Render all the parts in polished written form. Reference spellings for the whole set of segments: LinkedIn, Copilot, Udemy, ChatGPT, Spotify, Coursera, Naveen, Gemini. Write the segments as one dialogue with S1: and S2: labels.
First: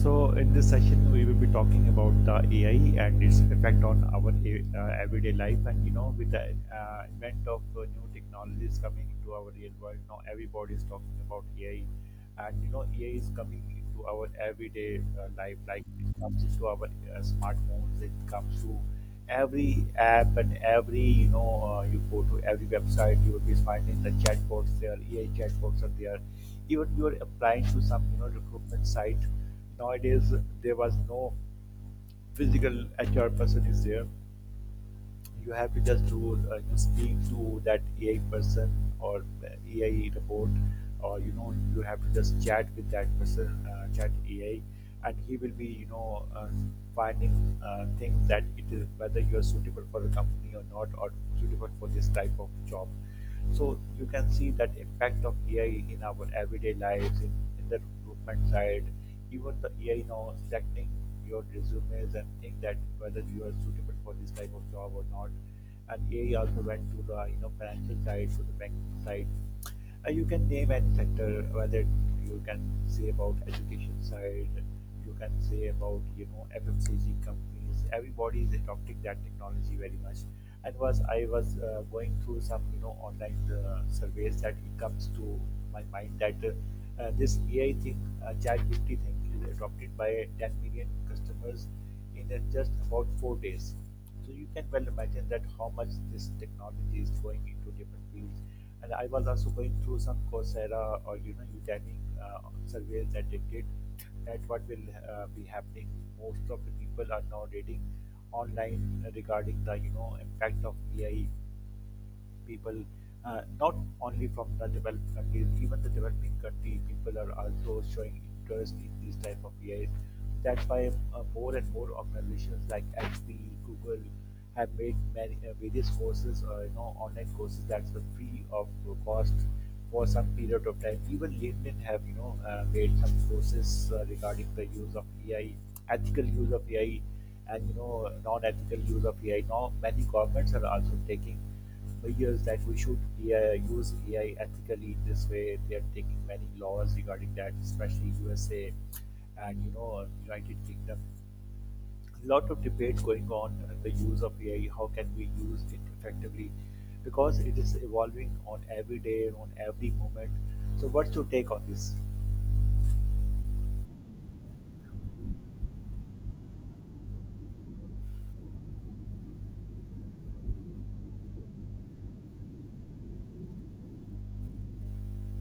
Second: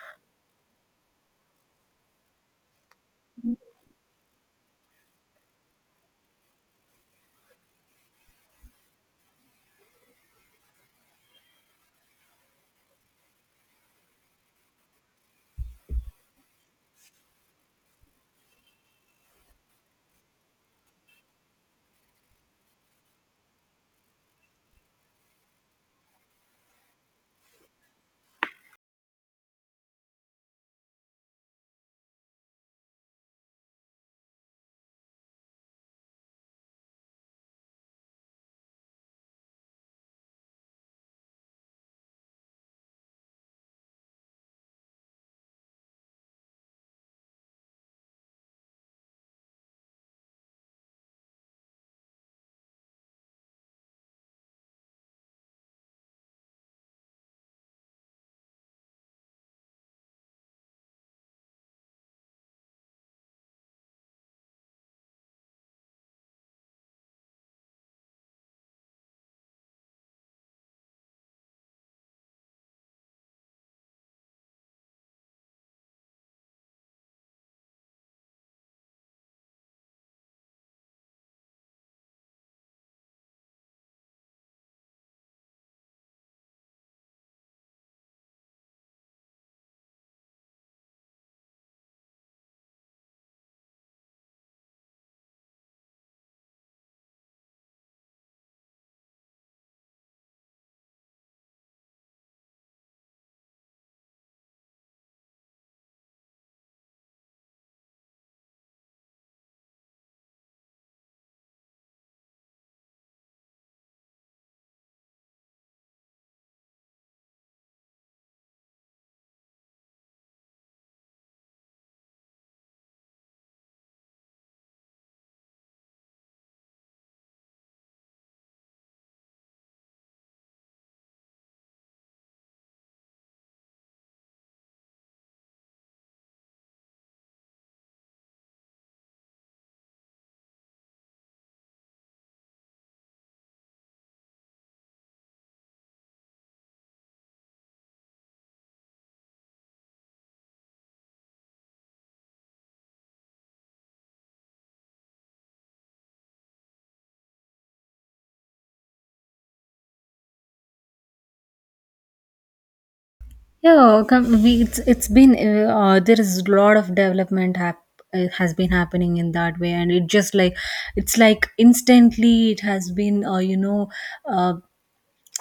S1: So, in this session, we will be talking about the AI and its effect on our everyday life. And with the advent of new technologies coming into our real world, now everybody is talking about AI. And AI is coming into our everyday life. Like it comes into our smartphones, it comes to every app and every you go to every website, you will be finding the chatbots there. AI chatbots are there even you are applying to some recruitment site. Nowadays, there was no physical HR person is there. You have to just do you speak to that AI person or AI report, or you have to just chat with that person, chat AI, and he will be finding things that it is whether you are suitable for the company or not, or suitable for this type of job. So you can see that impact of AI in our everyday lives, in the recruitment side, even the AI now selecting your resumes and think that whether you are suitable for this type of job or not. And AI also went to the financial side, to the banking side. You can name any sector whether you can say about education side, you can say about ffcg companies. Everybody is adopting that technology very much, and was I was going through some online surveys that it comes to my mind that this AI thing, chat GPT thing is adopted by 10 million customers in just about 4 days. So you can well imagine that how much this technology is going into different fields. And I was also going through some Coursera or Udemy surveys that they did. That what will be happening. Most of the people are now reading online regarding the impact of AI people, not only from the developed countries, even the developing country people are also showing interest in these type of AI. That's why more and more organizations like HP, Google have made many, various courses, online courses that's the free of cost for some period of time. Even LinkedIn have made some courses regarding the use of AI, ethical use of AI, and non-ethical use of AI. Now many governments are also taking Years that we should AI, use AI ethically in this way. They are taking many laws regarding that, especially USA and United Kingdom. A lot of debate going on the use of AI. How can we use it effectively? Because it is evolving on every day, on every moment. So, what's your take on this?
S2: It's been there is a lot of development has been happening in that way, and it's like instantly it has been uh,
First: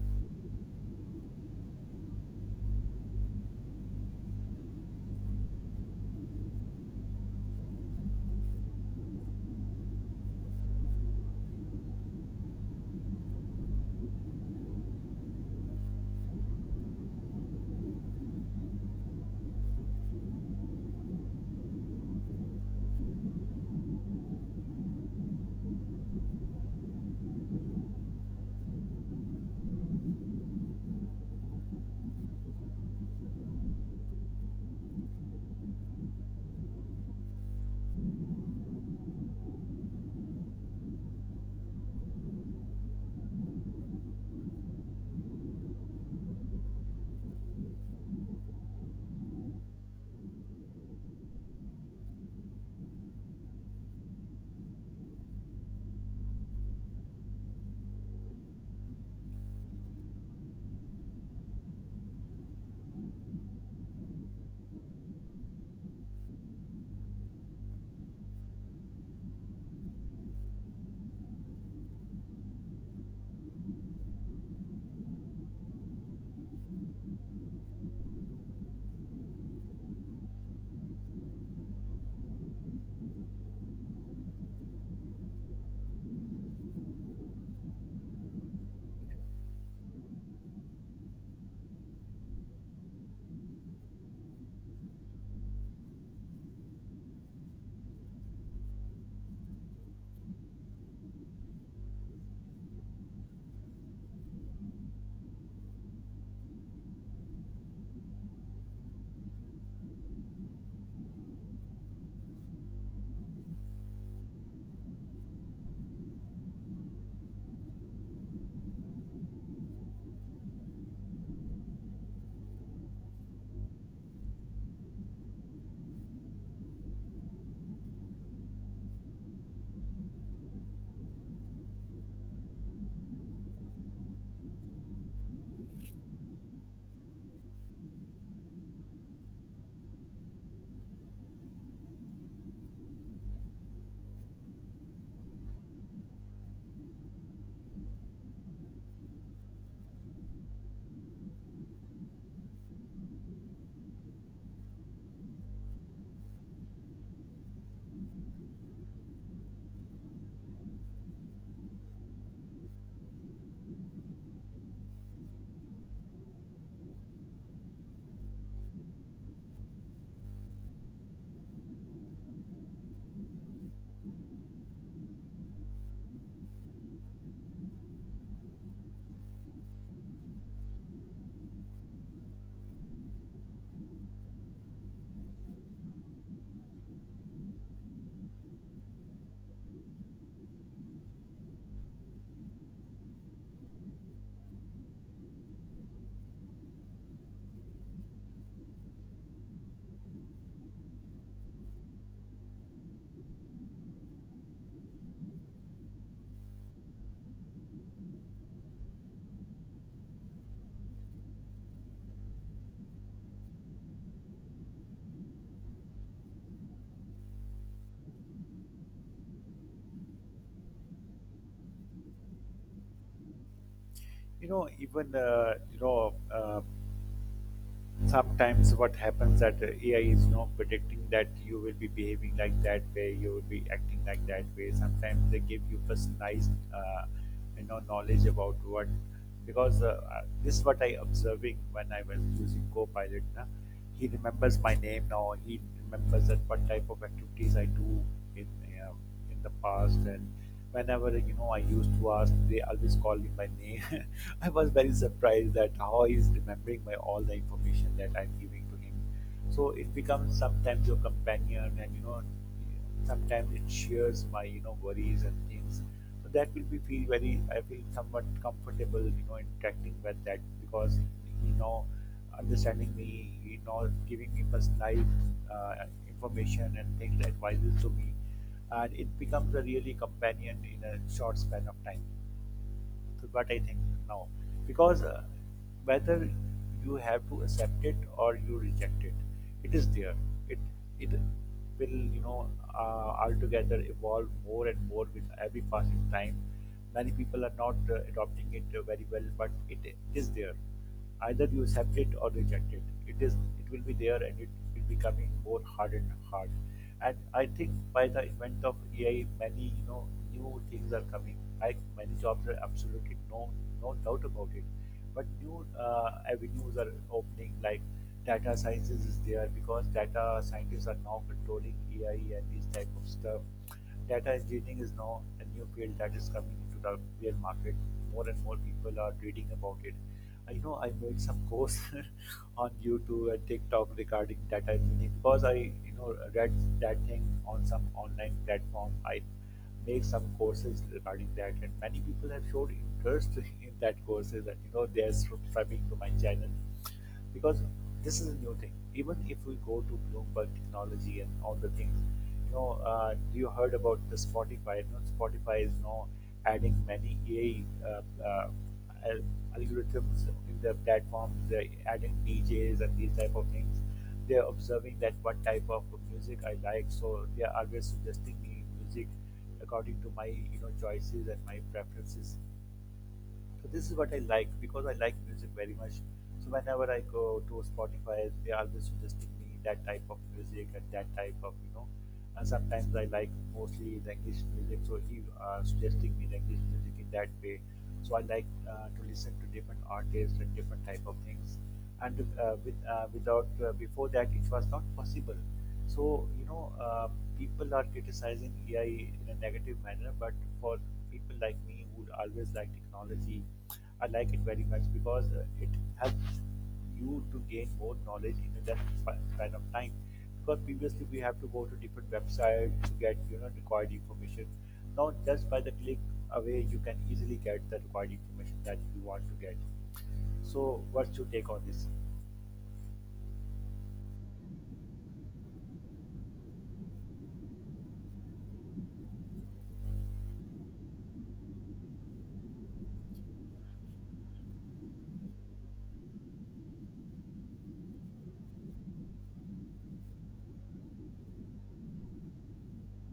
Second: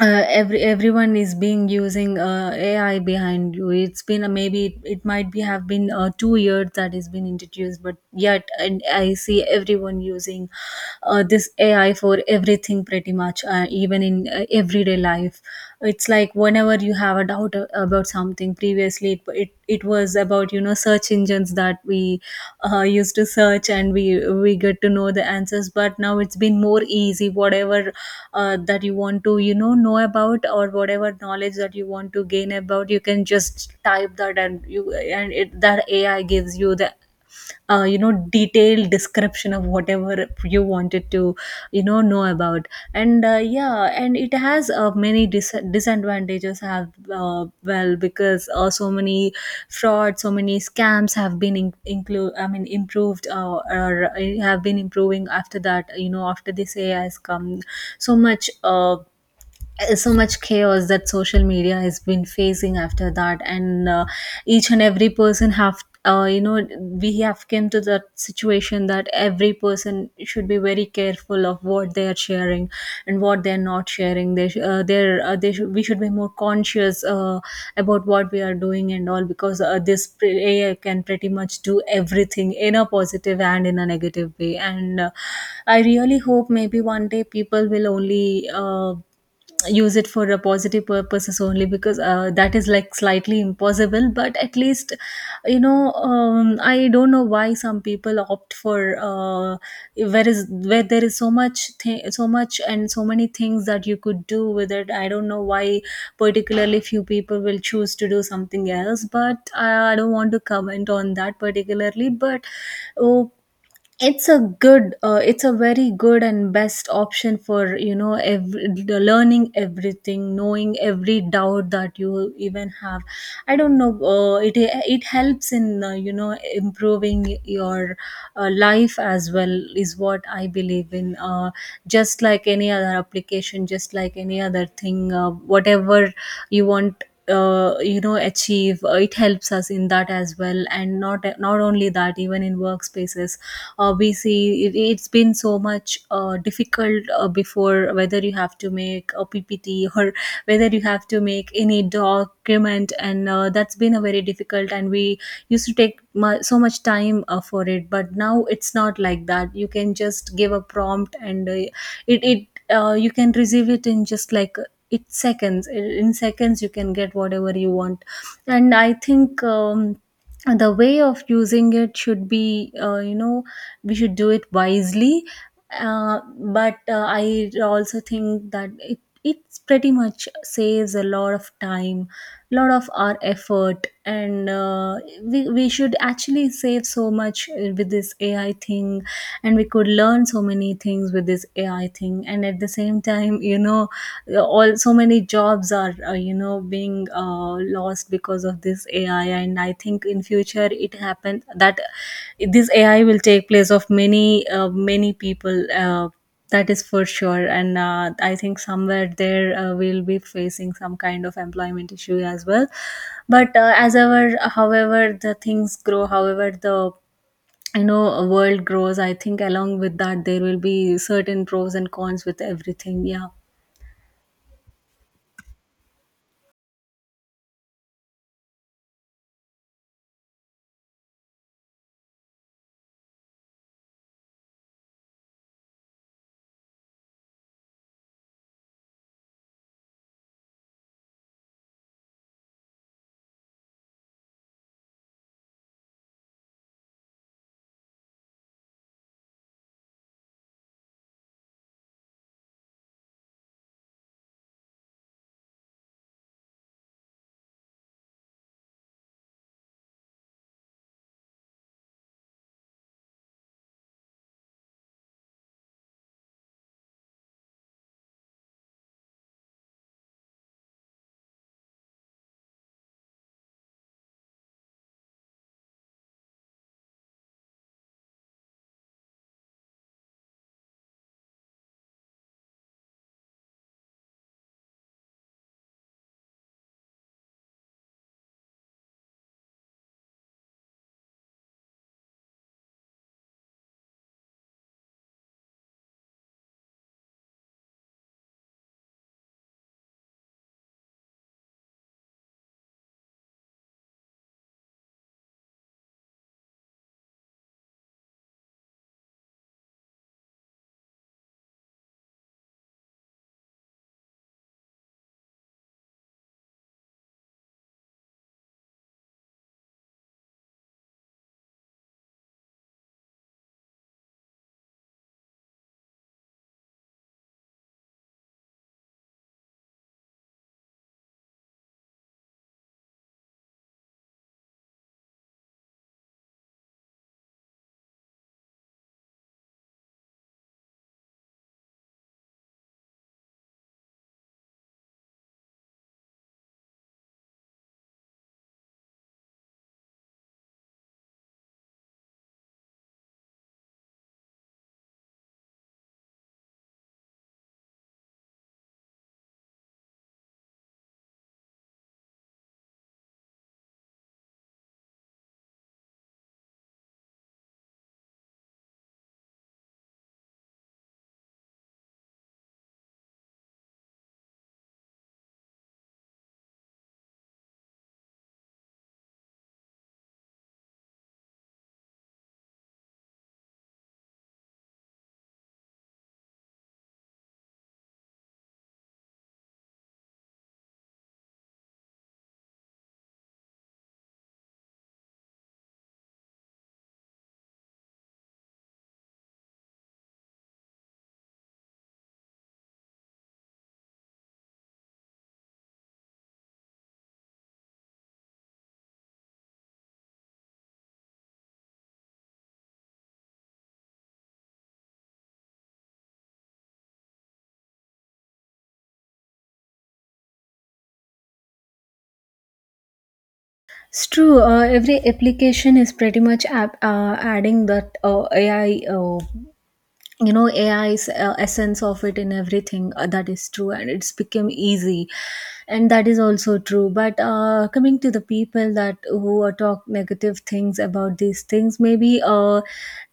S2: everyone is being using AI behind you. It's been maybe it might be have been 2 years that has been introduced, but yet and I see everyone using this AI for everything pretty much, even in everyday life. It's like whenever you have a doubt about something previously it was about search engines that we used to search and we get to know the answers, but now it's been more easy whatever that you want to know about, or whatever knowledge that you want to gain about, you can just type that and that AI gives you the detailed description of whatever you wanted to know about. And yeah, and it has many disadvantages have well, because so many fraud, so many scams have been in- include I mean improved or have been improving after that, after this AI has come. So much so much chaos that social media has been facing after that. And each and every person have we have came to that situation that every person should be very careful of what they are sharing and what they are not sharing. They sh- they're, they should We should be more conscious about what we are doing and all, because AI can pretty much do everything in a positive and in a negative way. And I really hope maybe one day people will only use it for a positive purposes only, because that is like slightly impossible, but at least I don't know why some people opt for where there is so much so much and so many things that you could do with it. I don't know why particularly few people will choose to do something else, but I don't want to comment on that particularly. But oh, it's a good it's a very good and best option for the learning everything, knowing every doubt that you even have. I don't know, it it helps in improving your life as well, is what I believe in. Just like any other application, just like any other thing, whatever you want achieve, it helps us in that as well. And not only that, even in workspaces we see it, it's been so much difficult before, whether you have to make a PPT or whether you have to make any document. And that's been a very difficult, and we used to take so much time for it. But now it's not like that, you can just give a prompt and it, it you can receive it in just like it's seconds in seconds you can get whatever you want. And I think the way of using it should be we should do it wisely. uh, but I also think that it's pretty much saves a lot of time, lot of our effort. And we should actually save so much with this AI thing, and we could learn so many things with this AI thing. And at the same time, all so many jobs are being lost because of this AI. And I think in future it happened that this AI will take place of many many people. That is for sure. And I think somewhere there we'll be facing some kind of employment issue as well. But as ever, however the things grow, however the you know world grows, I think along with that there will be certain pros and cons with everything. Yeah.
S1: Even sometimes what happens that AI is not predicting that you will be behaving like that way, you will be acting like that way. Sometimes they give you personalized, knowledge about what. Because this is what I observing when I was using Copilot. Na? He remembers my name now. He remembers that what type of activities I do in uh, in the past and. Whenever I used to ask, they always call me by name. I was very surprised that how he's remembering my all the information that I'm giving to him. So it becomes sometimes your companion, and sometimes it shares my worries and things. So that will be feel very. I feel somewhat comfortable, interacting with that because he know, understanding me, he know, giving me personalized uh, information and things advices to me, and it becomes a really companion in a short span of time what I think now, because whether you have to accept it or you reject it, it is there. It it will altogether evolve more and more with every passing time. Many people are not adopting it very well, but it is there. Either you accept it or reject It is it will be there, and it will be coming more hard and hard. And I think by the advent of AI, many new things are coming. Like many jobs are absolutely, no doubt about it, but new avenues are opening. Like data sciences is there because data scientists are now controlling AI and these type of stuff. Data engineering is now a new field that is coming into the real market. More and more people are reading about it. I know I made some course on YouTube and TikTok regarding data engineering because I, read that thing on some online platform. I make some courses regarding that, and many people have showed interest in that courses, and they're subscribing to my channel because this is a new thing. Even if we go to Bloomberg technology and all the things, you heard about the Spotify. Spotify is now adding many AI algorithms in their platforms. They're adding DJs and these type of things. They're observing that what type of music I like, so they are always suggesting me music according to my choices and my preferences. So this is what I like because I like music very much. So whenever I go to Spotify, they are always suggesting me that type of music and that type of, you know. And sometimes I like mostly the English music, so he suggesting me the English music in that way. So I like to listen to different artists and different type of things, and with, without before that it was not possible. So people are criticizing AI in a negative manner, but for people like me who always like technology, I like it very much because it helps you to gain more knowledge in a less span of time, because previously we have to go to different websites to get required information. Now just by the click away, you can easily get the required information that you want to get. So what's your take on this?
S2: It's true. Every application is pretty much adding that AI, AI's essence of it in everything. That is true, and it's become easy, and that is also true. But coming to the people that who are talk negative things about these things, maybe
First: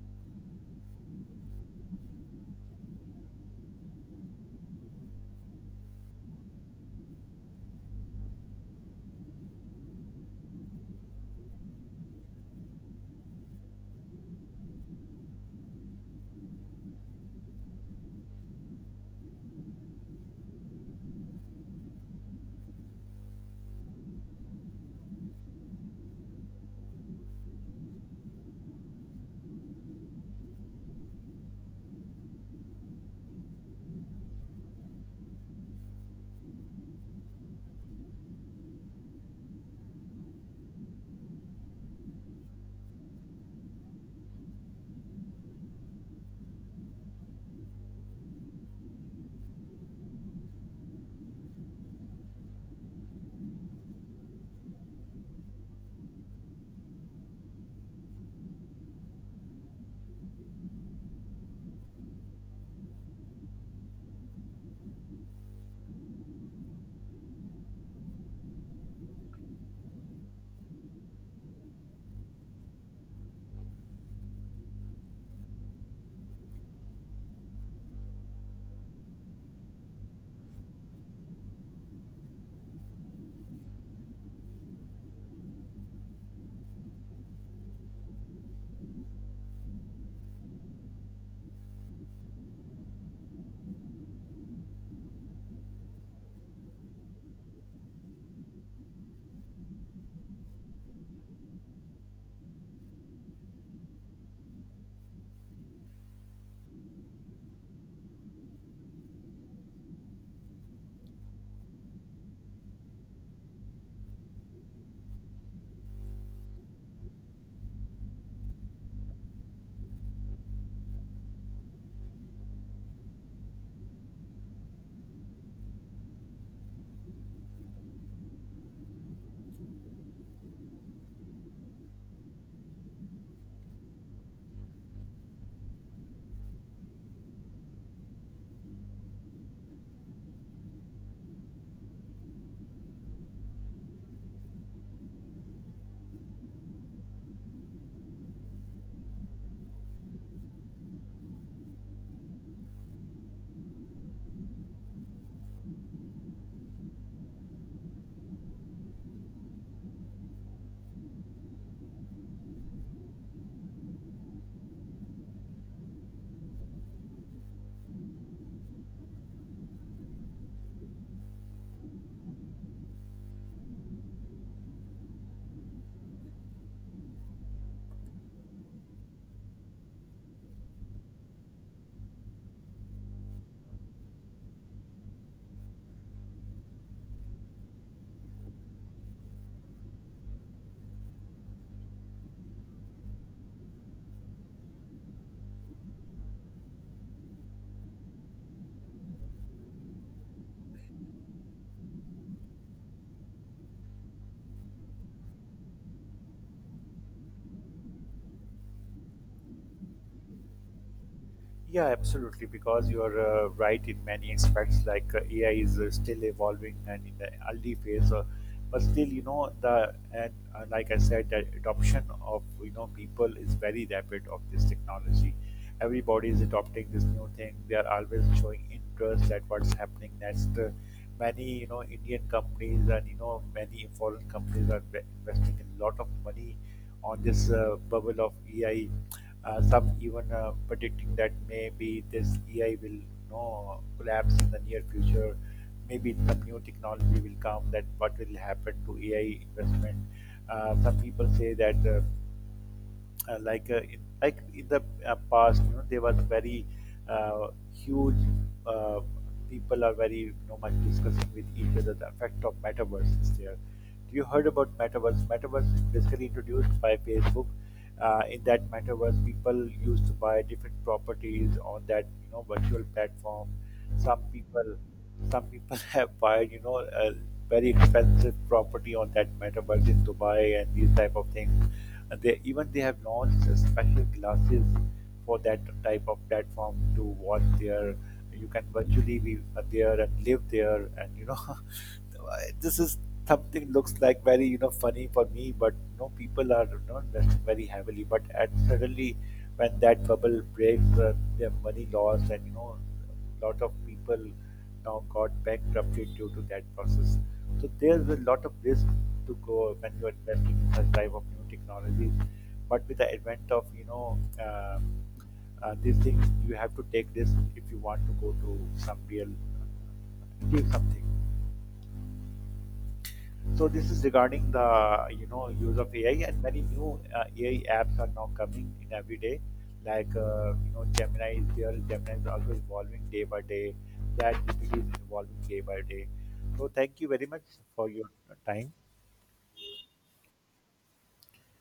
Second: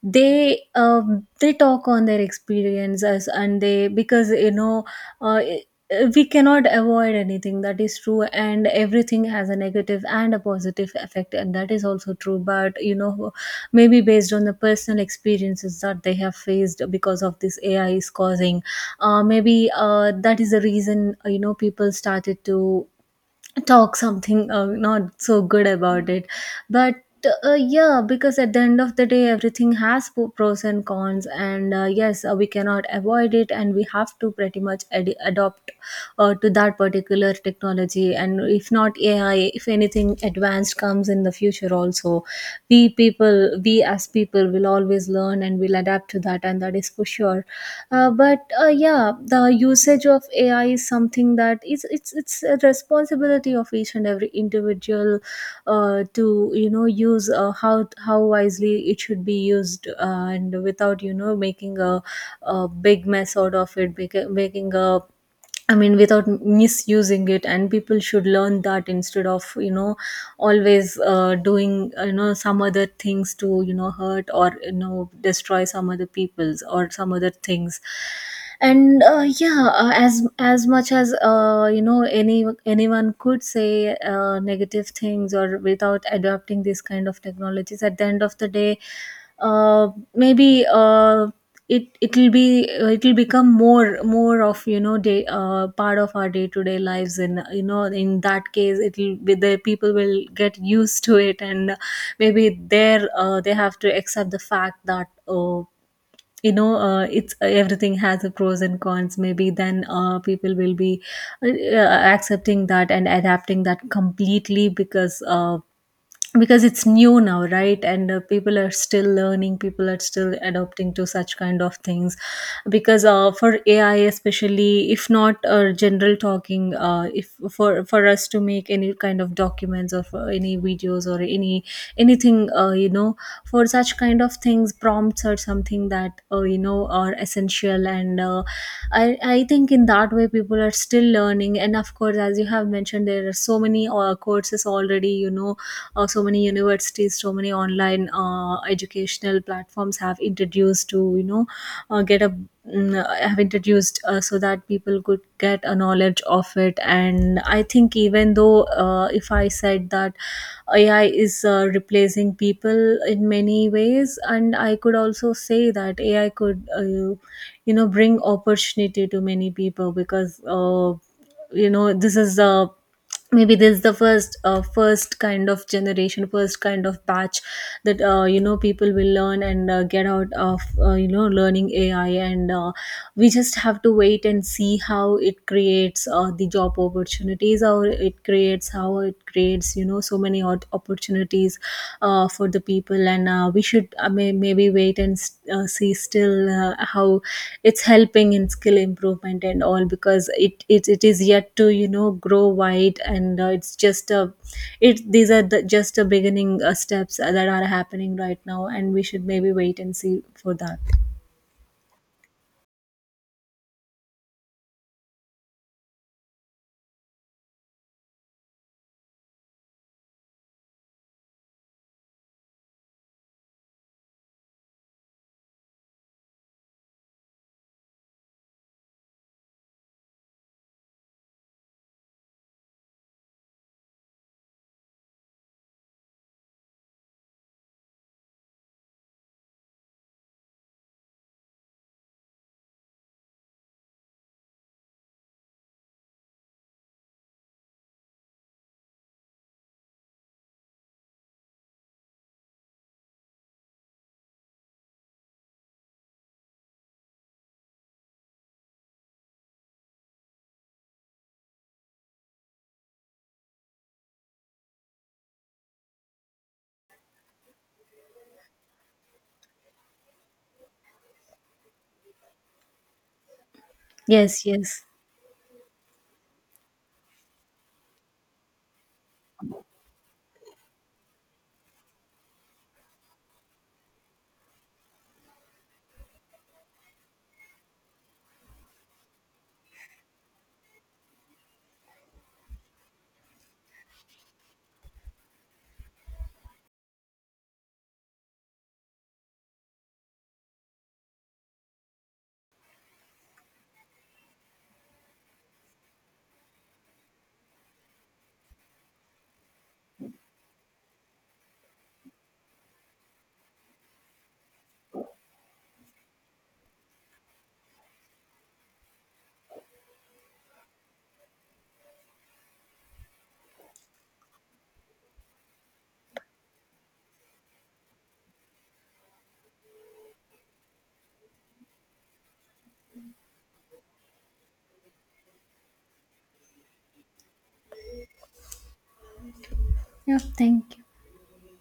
S2: they talk on their experiences. And they, because uh, we cannot avoid anything, that is true, and everything has a negative and a positive effect, and that is also true. But maybe based on the personal experiences that they have faced because of this AI is causing maybe that is the reason people started to talk something not so good about it. But yeah, because at the end of the day everything has pros and cons. And yes, we cannot avoid it, and we have to pretty much adopt to that particular technology. And if not AI, if anything advanced comes in the future also, we as people will always learn and will adapt to that, and that is for sure. But yeah, the usage of AI is something that is it's a responsibility of each and every individual to use how wisely it should be used, and without making a big mess out of it, bec- making a I mean, without misusing it. And people should learn that, instead of always doing some other things to hurt or destroy some other people's or some other things. And yeah, as much as anyone could say negative things or without adopting these kind of technologies, at the end of the day, uh, maybe it'll be it'll become more, more of you know day part of our day to day lives. And in that case it'll be the people will get used to it. And maybe they have to accept the fact that, oh, it's everything has a pros and cons. Maybe then people will be accepting that and adapting that completely. Because because it's new now, right? And people are still learning, people are still adopting to such kind of things. Because for AI, especially, if not general talking, if for for us to make any kind of documents or for any videos or any anything, for such kind of things prompts are something that are essential. And I think in that way people are still learning. And of course, as you have mentioned, there are so many courses already, so many universities, so many online educational platforms have introduced to have introduced so that people could get a knowledge of it. And I think even though if I said that AI is replacing people in many ways, and I could also say that AI could bring opportunity to many people. Because this is the, maybe this is the first first kind of generation, first kind of batch that people will learn and get out of learning AI. And we just have to wait and see how it creates the job opportunities, or it creates how it creates so many opportunities for the people. And we should maybe wait and see still how it's helping in skill improvement and all. Because it is yet to grow wide. And it's just a, it these are the, just the beginning steps that are happening right now, and we should maybe wait and see for that.
S1: Yeah, absolutely. Because you are right in many aspects. Like AI is still evolving and in the early phase. But still, you know, the and like I said, the adoption of people is very rapid of this technology. Everybody is adopting this new thing. They are always showing interest at what's happening next. Many Indian companies and many foreign companies are investing a lot of money on this bubble of AI. Some even predicting that maybe this AI will know, collapse in the near future. Maybe some new technology will come. That what will happen to AI investment? Some people say that like like in the past, there was very uh, huge, uh, people are very much discussing with each other the effect of metaverse is there. You heard about metaverse. Metaverse is basically introduced by Facebook. In that metaverse, people used to buy different properties on that virtual platform. some
S2: Yes,
S1: people
S2: yes.
S1: some people have bought a very expensive property on that metaverse in Dubai and these type of things. And they even they have launched special glasses for that type of platform to watch there. You can virtually be there and live there, and this is something looks like very funny for me, but people are investing very heavily. But at suddenly when that bubble breaks, their money lost, and a lot of people now got bankrupted due to that process. So there's a lot of risk to go when you're investing in such type of new technologies. But with the advent of um these things, you have to take this if you want to go to some real achieve something. So this is regarding the use of AI and many new AI apps are now coming in every day. Like Gemini is there. Gemini is also evolving day by day. ChatGPT is evolving day by day. So thank you very much for your time.
S2: Yeah, thank you.